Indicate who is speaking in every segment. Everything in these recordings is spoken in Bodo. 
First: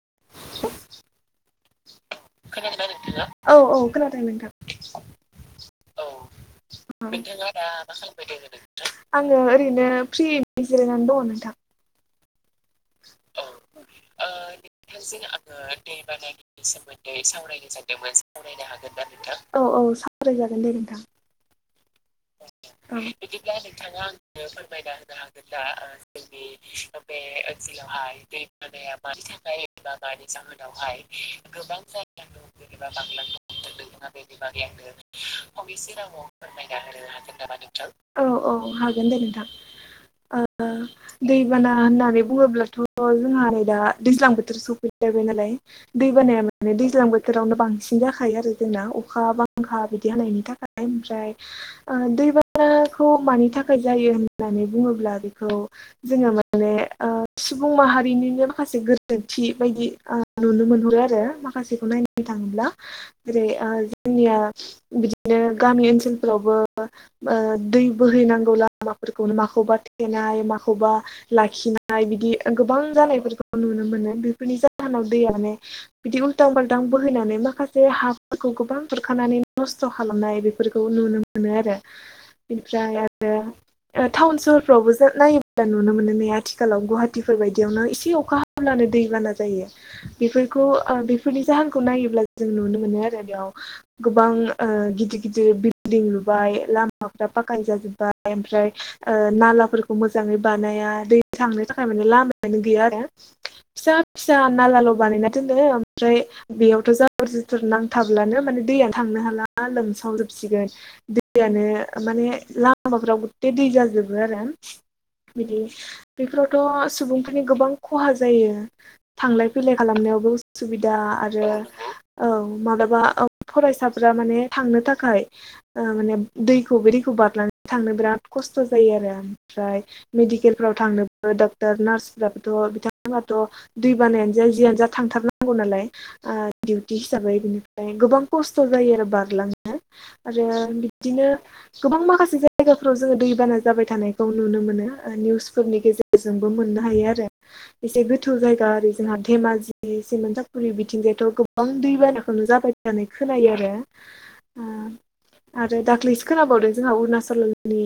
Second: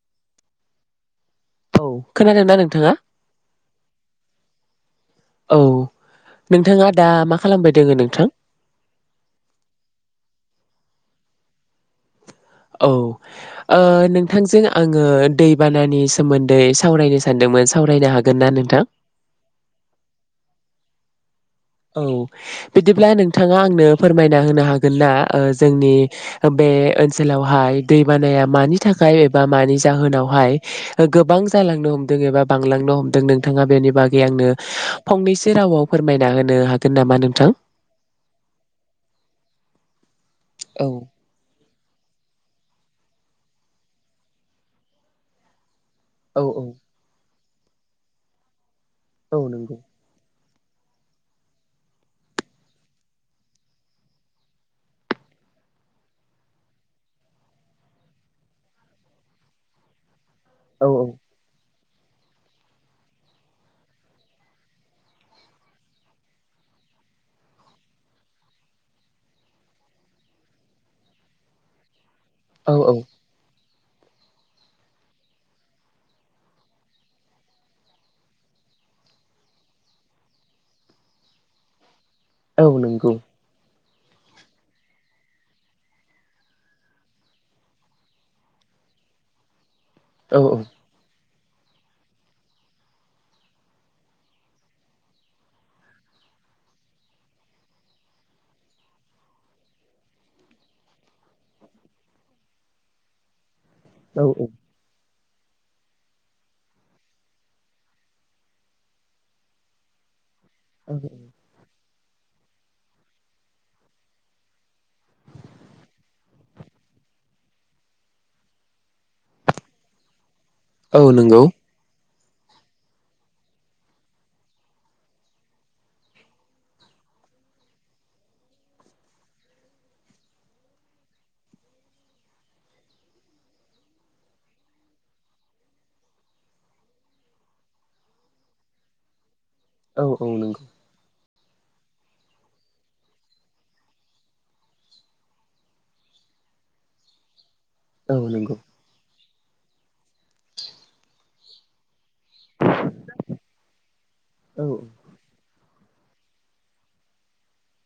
Speaker 1: [inaudible]
Speaker 2: औ
Speaker 1: खोनादोंना नोंथाङा? औ औ खोनादों नोंथां । औ
Speaker 2: नोंथाङा दा मा
Speaker 1: नोंथाङा दा
Speaker 2: खालामबाय दोङो
Speaker 1: मा
Speaker 2: नोंथां
Speaker 1: खालामबाय दं नोंथां । आङो ओरैनो फ्रि जिरायनानै दङ नोंथां ।
Speaker 2: औ ओ नोंथांजों आङो दैबानानि सोमोन्दै सावरायनो सानदोंमोन सावरायनो हागोन ना? नोंथां
Speaker 1: औ औ सावराय जागोन दे नोंथां ।
Speaker 2: औ बिदिब्ला नोंथाङा आंनो फोरमायना होनो हागोनना ओ जोंनि बे बे ओनसोलावहा दै बानाया मानि थाखाय एबा मानि जाहोनावहाय गोबां जालांनो हमदों एबा बां हमदों नोंथाङा बेनि बागै आंनो फंनैसो रावाव फोरमायना होनो
Speaker 1: फोरमायना होनो हागोन नामा नोंथां? औ औ हागोन दे नोंथां । ओ
Speaker 2: औ
Speaker 1: दैबाना होननानै बुङोब्लाथ' जोंहा नै दा दैज्लां बोथोर सफै लाबाय नालाय दै
Speaker 2: औ
Speaker 1: बानाया
Speaker 2: औ
Speaker 1: माने दैज्लां बो बोथोरावनो बांसिन जाखायो आरो जोंना अखा
Speaker 2: औ नंगौ
Speaker 1: बांखा बिदि हनायनि थाखाय ओमफ्राय ओ दैबानाखौ मानि थाखाय जायो होननानै बुङोब्ला बेखौ जोङो माने ओ सुबुं माहारिनिनो माखासे गोरोन्थि बायदि ओ नुनो
Speaker 2: औ
Speaker 1: मोनहरो
Speaker 2: औ
Speaker 1: आरो माखासे खौ नायनो थाङोब्ला जेरै ओ जोंनिया बिदिनो गामि ओनसोलफोरावबो ओ दै बोहैनांगौ लामाफोरखौ माखौबा थेनाय माखौबा लाखि नाय बिदि
Speaker 2: औ
Speaker 1: गोबां
Speaker 2: औ
Speaker 1: जानायफोरखौ नुनो मोनो बेफोरनि जाहोनाव दैआनो बिदि उल्थां बालथां बोहैनानै माखासे हाफोरखौ गोबां बुरखानानै नस्थ' खालामनाय बेफोरखौ नुनो मोनो आरो ।
Speaker 2: औ
Speaker 1: ओमफ्राय
Speaker 2: नंगौ
Speaker 1: आरो टाउन सहरफ्रावबो जों नायोब्ला नुनो मोनो नेै आथि आथिखालाव गुवाहाटिफोर बायदियावनो एसे अखा हायो ब्लानो दैबाना जायो
Speaker 2: औ औ
Speaker 1: बेफोरखौ ओ बे फोरनि जाहोनखौ नायोब्ला जों नुनो मोनो आरो बेयाव गोबां ओ गिदिर गिदिर बिल्डिं बाय ला माफ्र फाखानि जाजोबाय ओगफ्राय ओ नाला फोरखौ मोजांयै बानायाखै थांनो थाखाय माने लामायानो गैया आरो फिसा
Speaker 2: औ
Speaker 1: फिसा नालाल' बानायनाय बिदिनो ओमफ्राय बेयावथ' जाबोर जुथुर नांथाब्लानो माने दैय थांनो हाला लोमसावजोब सिगोन
Speaker 2: औ
Speaker 1: दैयानो माने लामाफ्राव गथे दै जाजोबो आरो बिदि बेफोरावथ' सुबुंफोरनि गोबां खहा जायो थांलाय फैलाय खालामनायावबो उसुबिदा
Speaker 2: औ नंगौ
Speaker 1: आरो औ माब्लाबा फरायसाफोरा माने थांनो थाखाय ओ माने दैखौ बोरै खौ बारनानै थांनो बिराद खस्थ' जायो आरो ओमफ्राय मेडिकेलफ्राव थांनोबो डक्टार नार्साबोथ' बिथांथ' दै बानायानो जा जियानो जा थांथारनांगौ नालाय ओ दिउथि हिाबैनि ओगफाय गोबां खस्थ' जायो आरो बारलां नो
Speaker 2: औ औ
Speaker 1: आरो
Speaker 2: नंगौ
Speaker 1: बिदिनो गोबां माखासे जायगाफ्राव जोङो दैबाना जाबाय थानायखौ नुनो मोनो निउस फोरनि गेजेरजोंबो मोननो हायो आरो एसे
Speaker 2: औ
Speaker 1: गोथौ
Speaker 2: नंगौ
Speaker 1: जायगा ओरै जोंहा धेमाजि सिमोनानसााफुरि बिथिंजायाथ' गोबां दैबाना खौ जाबाय थानाय होननानै खोनायो आरो
Speaker 2: औ
Speaker 1: उ आरो दाख्लैसो खोनाबावदों जोंहा अरुणाचलनि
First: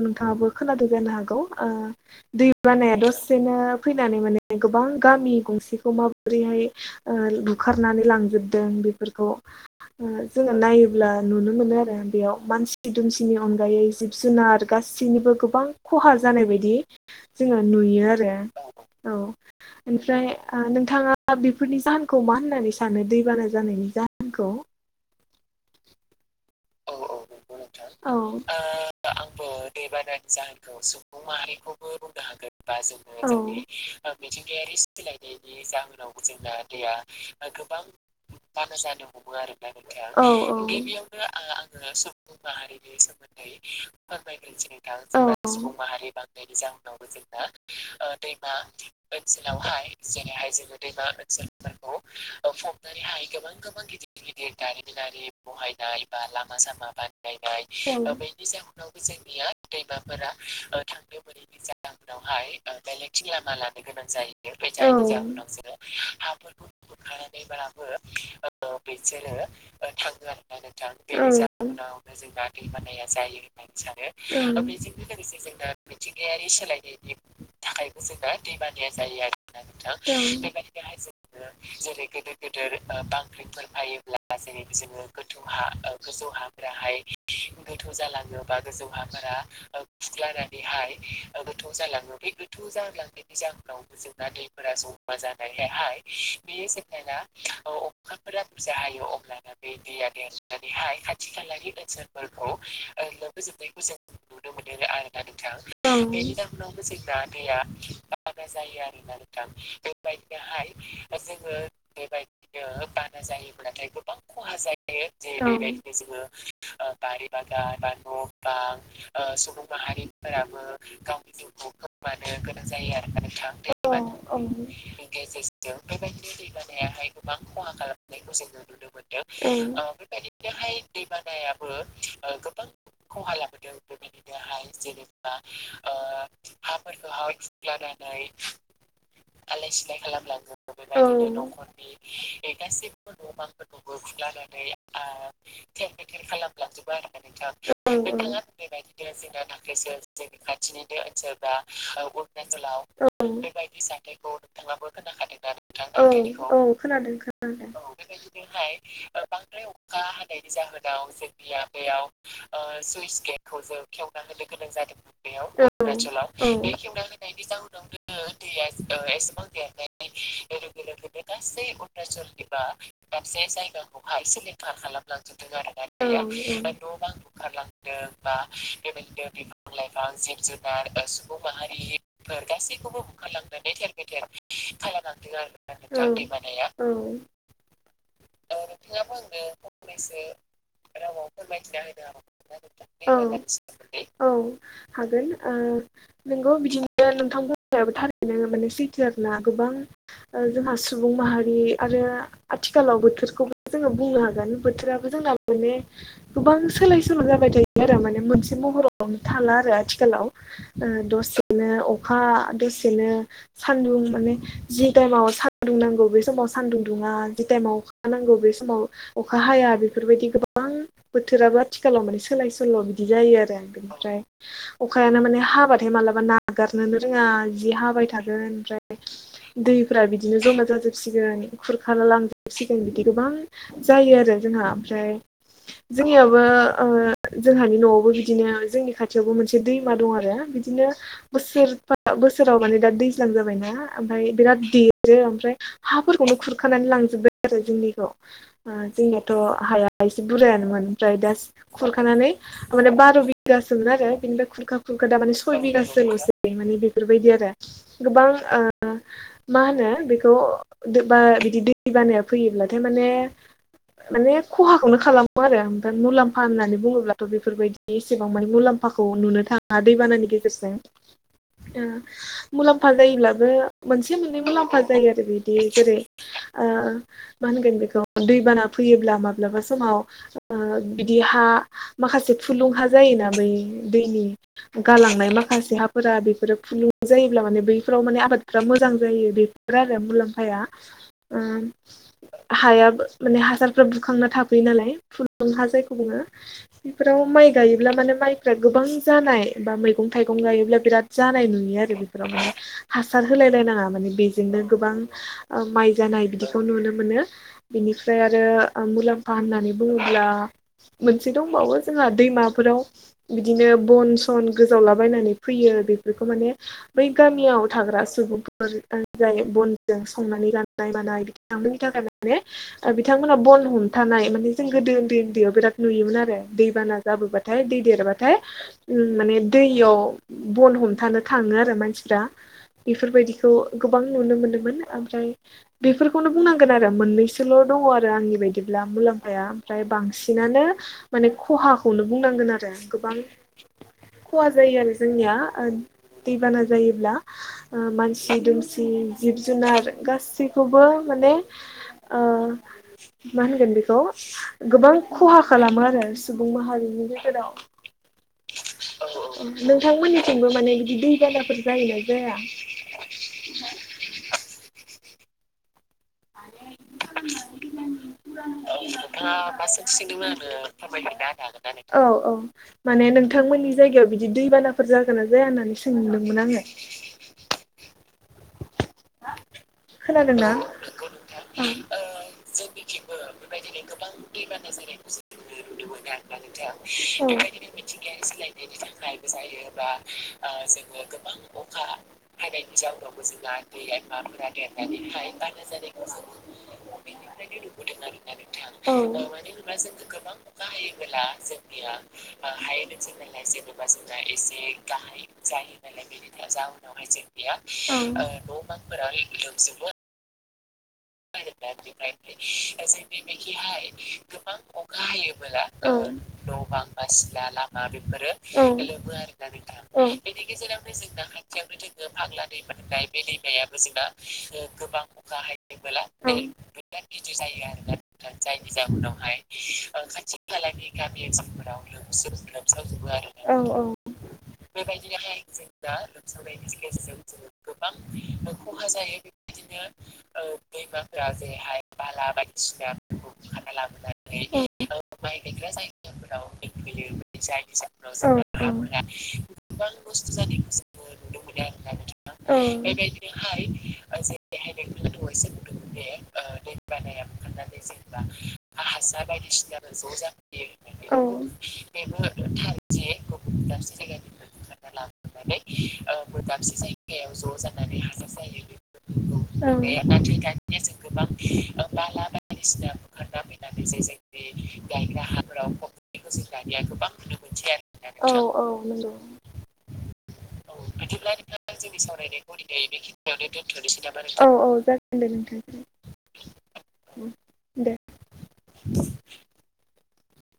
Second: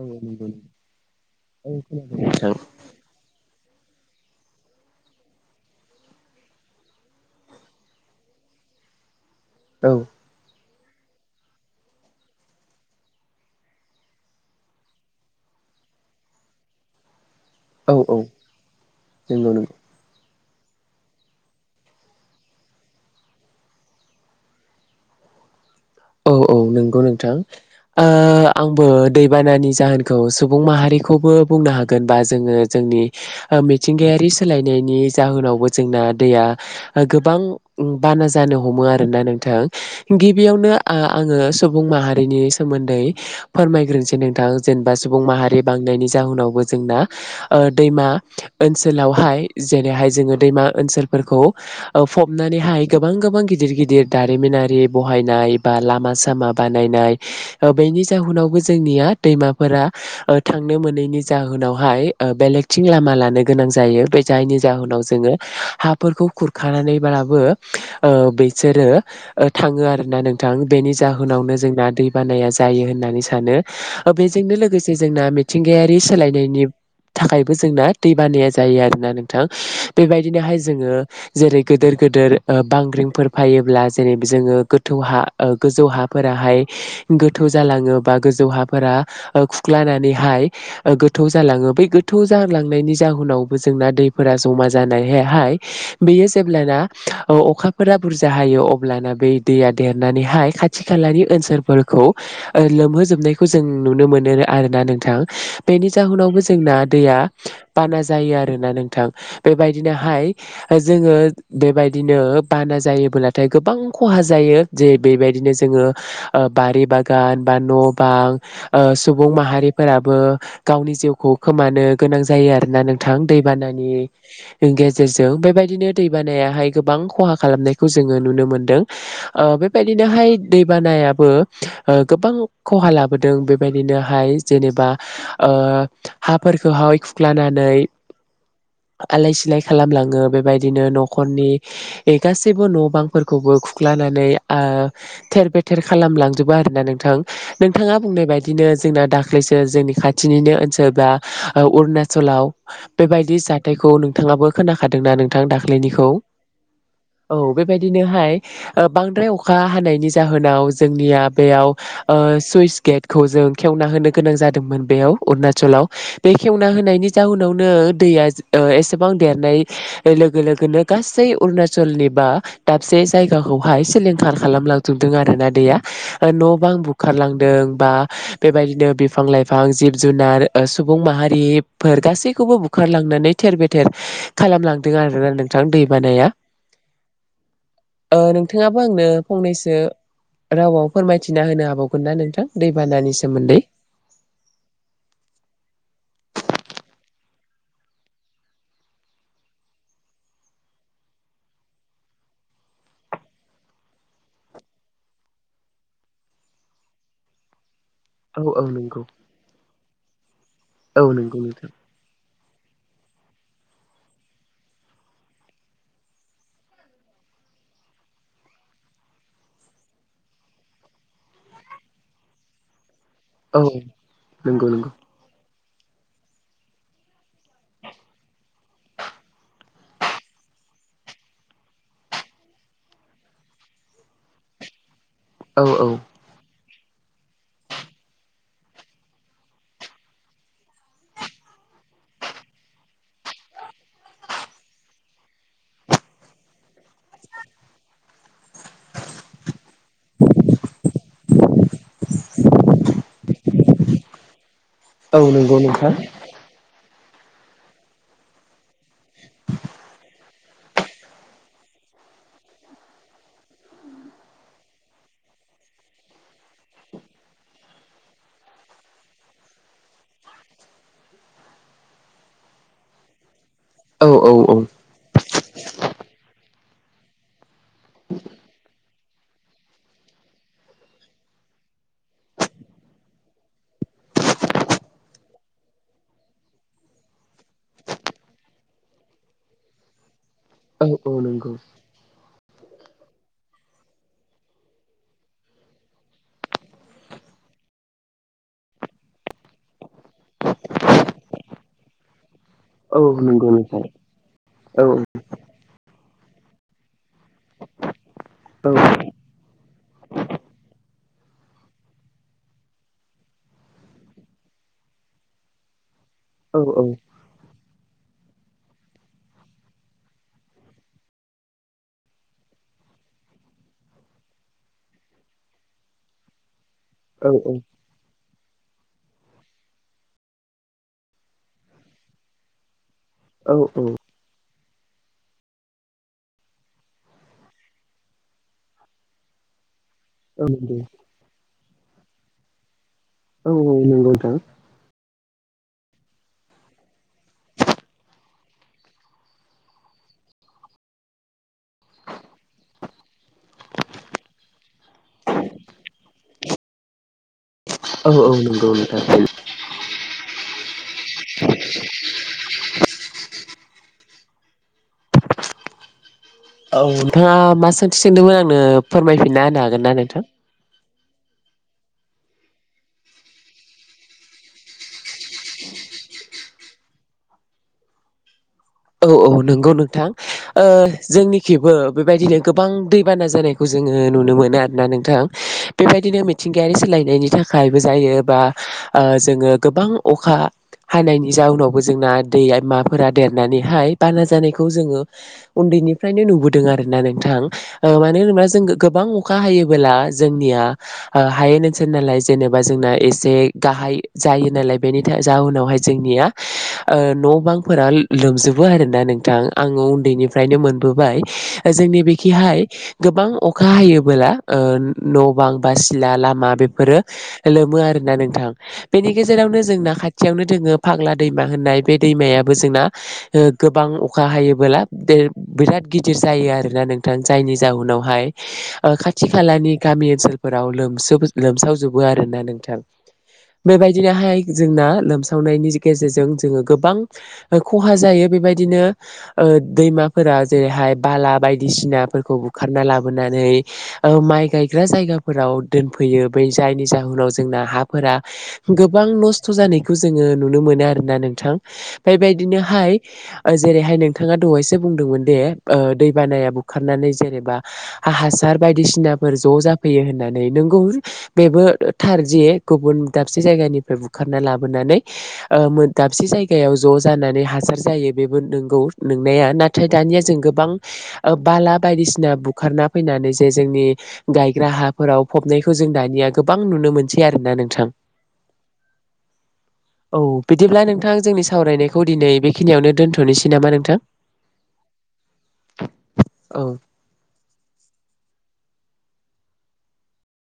Speaker 2: औ नंगौ
Speaker 1: नोंथाङाबो
Speaker 2: नंगौ
Speaker 1: खोनादों जानो हागौ
Speaker 2: औ
Speaker 1: ओ
Speaker 2: खोनादों
Speaker 1: दै
Speaker 2: नोंथां
Speaker 1: बानाया दसे नो फैनानै माने गोबां गामि गंसेखौ माब्रैहा ओ बुखारनानै लांजोब दों बेफोरखौ
Speaker 2: औ
Speaker 1: उ जों नाय योब्ला नुनो मोनो आरो बेयाव मानसि दुमसिनि अनगायै जिब जुनार गासैनिबो गोबां खहा जानाय बायदि जोङो
Speaker 2: औ
Speaker 1: नुयो
Speaker 2: औ
Speaker 1: आरो औ
Speaker 2: नंगौ नंगौ
Speaker 1: ओमफ्राय नोंथाङा बेफोरनि जाहोनखौ मा होननानै सानो दैबाना जानायनि जाहोनखौ
Speaker 2: औ औ नंगौ नोंथां ओ
Speaker 1: औ
Speaker 2: आंबो दैबानानि जाहोनखौ सुबुं माहारिखौबो बुंनो हागोनबा जोङो जोंनि ओ मिथिंगायारि सोलायनायनि जाहोनावबो जोंना दैया गोबां बाना जानो हमो आर ना नोंथां
Speaker 1: आङो
Speaker 2: गिबियावनो आ ङो सुबुं माहारिनि सोमोन्दै फोरमायग्रोनोसै नोंथां जेनेबा सुबुं माहारि बांनायनि जाहोन नंगौ जोंना ओ दैमा ओनसोलावहाय जेरैहाय जोङो दैमा ओनसोलफोर खौ ओ फबनानैहय गोबां गोबां गिदिर गिदिर दारिमिनारि बहायनाय बा लामा सामा बानायनाय ओ बेनि जाहनावबो जोंनिया दैमाफोरा ओ थांनो
Speaker 1: बेवहाय
Speaker 2: मोनै नि जाहोनावहाय ओ बेलेगथिं लामा लानो गोनां जायो बे जायनि जाहोनाव जोंओ हा फो रखौ खुरखानानैब्लाबो ओ बिसोरो ओ थाङो आरो ना नोंथां बेनि जाहोन जोंना दै बानाया जायो होननानै सानो बेजोंनो लोगोसे जों ना मिथिंगायारि सोलायनायनि थाखायबो जोंना दै बानाया जायो आरोना नोंथां बेबायदिनोहाय जोङो जेरै गेदेर गेदिर ओ बांग्रिंफोर फायोब्ला जेरै जोङो गोथौ हा ओ गोजौ हा फोराहाय गोथौ जालाङो बा गोजौ हाफोरा खुख्लानानैहाय ओ गोथौ जालाङो बै गोथौ जालांनायनि जाहोनावबो जोंना दैफोरा जमा जानायहायहाय बेयो जेब्लाना अखाफोरा बुरजा हायो अब्लाना बै दैया देरनानै खाथि खालानि ओनसोलफोरखौ लोमहोजोबनायखौ जों नुनो मोनो आरोना नोंथां बेनि जाहोनावबो जोंना दैया बाना जायो आरोना नोंथां बेबायदिनोहाय जोङो बेबायदिनो बाना जायोबोब्लाथाय गोबां खहा जायो। जे
Speaker 1: जायो
Speaker 2: बेबायदिनो जोङो ओ बारि बागान बा न' बां ओ सुबुं माहारिफोरा बो गावनि जिउखौ खोमानो गोनां जायो आरोना नोंथां दैबानानि गेजेर जों बेबायदिनो दैबानायाहाय गोबां खहा खालामनायखौ जोङो नुनो मोनदों।
Speaker 1: ओ
Speaker 2: औ बेबायदिनो दैबानायाबो
Speaker 1: जाय
Speaker 2: ओ गोबां खहा लाबोदों बेबायदिनोहाय जेनेबा ओ हा फोरखौहाय खुरख्लानानै
Speaker 1: फ्राय
Speaker 2: [inaudible] आलाय सिलाय खालामलाङो बेबायदिनो न'खरनि गासैबो न' बांफोरखौबो खुख्लानानै नै ओ थेर बेथेर खालामलांजोबो आरोोना नोंथां नोंथाङा
Speaker 1: न'खर
Speaker 2: बुंनाय बायदिनो जोंना दाख्लैसो जोंनि खाथिनिनो ओनसोल बा अरुणाचलाव बेबायदि जाथायखौ नोंथाङाबो खोनाखादों। नानोंथां
Speaker 1: औ
Speaker 2: दाखैनिखौ
Speaker 1: औ खोनादों
Speaker 2: औ
Speaker 1: खोनादों
Speaker 2: बेबायदिनोहाय बांद्राय अखा हानायनि जाहोनाव जोंनिया बेयाव सुइस गेटखौ जों खेवना होनो गोनां जादोंमोन। मोन बेयाव अरुणाचलाव बे
Speaker 1: औ
Speaker 2: खेवना होनायनि जाहोनावनो दैया एसेबां देरनाय लोगोनो गासै अरुणचलनि बा दाबसे जायगाखौहाय सलिंखार खालामलांजोबदों आरोोना दैया न' बां बुखारलांदों बा बेबायदिनो बिफां लाइ फां जिब जुनार सुबुं माहारिफोर गासैखौबो बुखारलांनानै थेर बेथेर खालामलांदों आरोना
Speaker 1: खालामलांगोन
Speaker 2: नोंथां दै बानाया
Speaker 1: आरो दैबानाया
Speaker 2: [inaudible] नोंथाङाबो आंनो फंनैसो रावाव फोरमायथिना होनो हाबावगोन ना नोंथां दैबानानि
Speaker 1: औ
Speaker 2: सोमोन्दै?
Speaker 1: औ हागोन। ओ नोंगौ बिदिनो नोंथां बायाबो थारैनो माने सैथो आर ना गोबां जोंहा सुबुं माहारि आरो आथिखालाव बोथोरखौ जोङो बुंनो हागोन बोथोराबो जोंना माने गोबां सोलाय सोल' जाबाय थायो। आरो माने
Speaker 2: औ
Speaker 1: मोनसे
Speaker 2: औ नंगौ
Speaker 1: महरावनो थाला आरो आथिखालाव
Speaker 2: औ नंगौ
Speaker 1: दसेनो
Speaker 2: नोंथां
Speaker 1: अखा दसे सेनो सान्दुं माने जि टाइमाव सान्दुं नांगौ बे समाव सानदुं दुङा जि टाइमाव अखा नांगौ बे समाव अखा हाया बेफोरबायदि गोबां बोथोराबो आथिखालाव माने सोलाय सोल' बिदि बि जायो आरो
Speaker 2: औ
Speaker 1: बेनिफ्राय
Speaker 2: नंगौ नंगौ
Speaker 1: अखायानो मान हाबा थाय मालाबा नागारनोनो रोङा जि हाबाय थागोन ओमफ्राय दैफोरा बिदिनो जमा जा जोबसिगोन खुर खालाम लांजोबसिगोन बिदि गोबां जायो आरो जोंहा ओमफ्राय
Speaker 2: औ औ
Speaker 1: जोंनियाबो ओ जोंहानि न'आवबो बिदिनो जोंनि खाथियावबो मोनसे दैमा दं आरो बिदिनो बोसोराव बोसोर बोसोराव माने दा दैज्लां जाबायना ओमफ्राय बिराद देरो ओमफ्राय हाफोरखौनो खुरखानानै लांजोब आरो जोंनिखौ जोंनियाथ' हाया एसे बुरायानोमोन ओमफ्राय दा खुरखानानै माने बार' बिगासोमोन आरो बेनिफ्राय खुरखा खुरखा दा
Speaker 2: औ
Speaker 1: माने
Speaker 2: नंगौ
Speaker 1: सय
Speaker 2: नोंथां।
Speaker 1: बिगासोल'सै माने बेफोरबायदि आरो गोबां ओ ओ मा होनो बेखौ बा बिदि दै बानाया फैयोब्लाथाय माने माने खहाखौनो खालामो आरो ओमफ्राय मुलाम्फा होननानै बुङोब्लाथ' बेफोरबायदि एसेबां माने मुलाम्फा मलाम्फाखौ नुनो थाङा दैबानानि गेजेरजों मुलाम्फा जायोब्लाबो
Speaker 2: औ
Speaker 1: मोनसे
Speaker 2: औ
Speaker 1: मोननै
Speaker 2: औ
Speaker 1: मुलाम्फा जायो आरो बिदि जेरै ओ मा होनगोन बेखौ दैबाना फैयोब्ला माब्लाबा समाव ओ बिदि हा माखासे फुलुं हा जायोना बै दैनि गालांनाय माखासे हाफोरा बेफोरो फुलुं जायोब्ला बैफोराव माने आबादफ्रा मोजां जायो बेफोर आरो मुलाम्फाया
Speaker 2: औ औ
Speaker 1: ओ
Speaker 2: नंगौ
Speaker 1: हायाबो माने हासारफ्रा बुखांना थाफैयो नालाय फुलुं हा जायखौ बुङो बेफोराव माइ गायोब्ला माने माइफ्रा गोबां जानाय बा मैगं थाइगं गायोब्ला बिराद जानाय नुयो आरो बेफोराव माने
Speaker 2: औ
Speaker 1: हासार
Speaker 2: नंगौ नोंथां
Speaker 1: होलायलायनाङा माने बेजोंनो
Speaker 2: औ
Speaker 1: गोबां माइ जानाय बिदिखौ नुनो मोन मोनो ।बिनिफ्राय आरो
Speaker 2: औ
Speaker 1: मुलाम्फा होननानै बुंब्ला मोनसे दंबावो जोंहा दैमाफोराव बिदिनो बन सन गोजा वला बनानै फैयो बेफोरखौ माने
Speaker 2: औ
Speaker 1: बै गामियाव थाग्रा सुबुंफोर जाय बनजों संनानै राननाय मानाय बिथांमोननि थाखाय माने बिथांमोना बन हमथानाय माने जों गोदो उन्दै उन्दैयाव बिराद नुयोमोन आरो। दैबाना
Speaker 2: औ
Speaker 1: जाबोबाथाय दै देरबाथाय थाय माने दैयाव बन हमथानो थाङो आरो मानसिफ्रा बेफोरबायदिखौ
Speaker 2: औ नंगौ
Speaker 1: गोबां नुनो मोनदोंमोन ओमफ्राय बेफोरखौ बेखौनो बुंनांगोन आरो मोननैसोल' दङ आरो आंनि बायदिब्ला मुलाम्फाया ओमफ्राय बांसिनानो माने खहाखौनो बुंनांगोन आरो गोबां
Speaker 2: औ औ नंगौ नोंथां
Speaker 1: खहा जायो आरो जोंनिया दैबाना जायोब्ला मानसि दुमसि जिब जुनार गासैखौबो माने ओ मा होनगोन बेखौ गोबां खहा खालामो आरो सुबुं माहारिनि फोराव
Speaker 2: औ औ नंगौ नोंथां।
Speaker 1: नोंथांमोननिथिंबो माने बिदि दै बानाफोर जायोना जाया? [unintelligible]
Speaker 2: औ नोंथाङा मा सोंथि सों
Speaker 1: औ नोंथांआ मा सोंथि सोंदोंमोन आंनो फोरमाय फिन्नाय औ औ माने नोंथांमोननि जायगायाव बिदि दैबानाफोर जागोन ना जाया होननानै सोंदोंमोन। आङो
Speaker 2: [inaudible] औ औ नंगौ नोंथां
Speaker 1: खोनादोंना
Speaker 2: ओ
Speaker 1: औ
Speaker 2: जोंनिखेबो बेबायदिनो गोबां दैबाना जानायखौ जो जोङो नुनो मोनो आरोना नोंथां बेबायदिनो मिथिंगायारि सोलायनायनि थाखायबो जायो बा ओ
Speaker 1: औ
Speaker 2: जोङो गोबां अखा हानायनि जाउनावबो जोंना दै माफोरा देरनानै हाय बाना जानायखौ जोङो उन्दैनिफ्रायनो नुबोदों आरोना नोंथां मानो होनोबा जों गोबां अखा हायोला जोंनिया हायेन ओनसोल नालाय जेनेबा जोंना एसे गा गाहाय जायोनालाय बेनि था जाउनावहाय जोंनिया ओ न'बां फोरा लो लोमजा
Speaker 1: औ
Speaker 2: ना नोंथां आङो उन्दैनिफ्रायनो मोन बोबाय जोंनि बिखिहाय गोबां अखा हायो ओ न' बां बा सिला लामा बेफोरो लोमो आरोना नोंथां बेनि गेजेरावनो जोंना खाथियावनो दोङो फाग्ला दैमा होननाय बे दैमायाबो जोंना गोबां अखा हायोबोला बिराद गिदिर जायो आरोना नोंथां जायनि जउनावहाय खाथि खालानि गामि ओनसोलफोराव लोमसोब लोमसाव जोबदों आरोना नोंथां बेबायदिनोहाय जोंना लोमसावनायनि गेज गेजेजों जोङो गोबां खहा जायो बेबायदिनो दैमाफोरा जेरैहाय बाला बायदिसिनाफोरखौ बुखारना लाबोनानै माइ गायग्रा जायागा फोराव दोनफैयो बै जायनि जाहुनाव जोंना हाफोरा
Speaker 1: औ औ
Speaker 2: गोबां नस्थ' जानायखौ जोङो नुनो मोनो आरोना नोंथां बेबायदिनोहाय जेरैहाय नोंथाङा दाय बुं दोमोन दे ओ दै बानाया बुखारनानै जेनेबा हा हासार बायदिसिना ज' जाफै यो होननानै नोंगौ
Speaker 1: औ
Speaker 2: बेबो थारजि गुबुन दाबसे जायगानिफ्राय बुखारना लाबोनानै ओ मोन दाबसे जायगायाव ज' जानानै हासार जायो बेबो नोंगौ नोंनाया।
Speaker 1: औ
Speaker 2: नाथाय दानिया जों गोबां बाला बायदिसिना बुखारना फैनानै जे जोंनि गाय राहाफोराव फबनायखौ जों दानिया गोबां नुनो मोनसै आरो ना नोंथां।
Speaker 1: औ औ नंगौ।
Speaker 2: औ बिदिब्ला नोंथां जोंनि सावरायनायखौ दिनै बेखिनियावनो दोनथ'नोसै नामा नोंथां?
Speaker 1: औ औ जागोन दे
Speaker 2: औ
Speaker 1: नोंथां दे। [inaudible]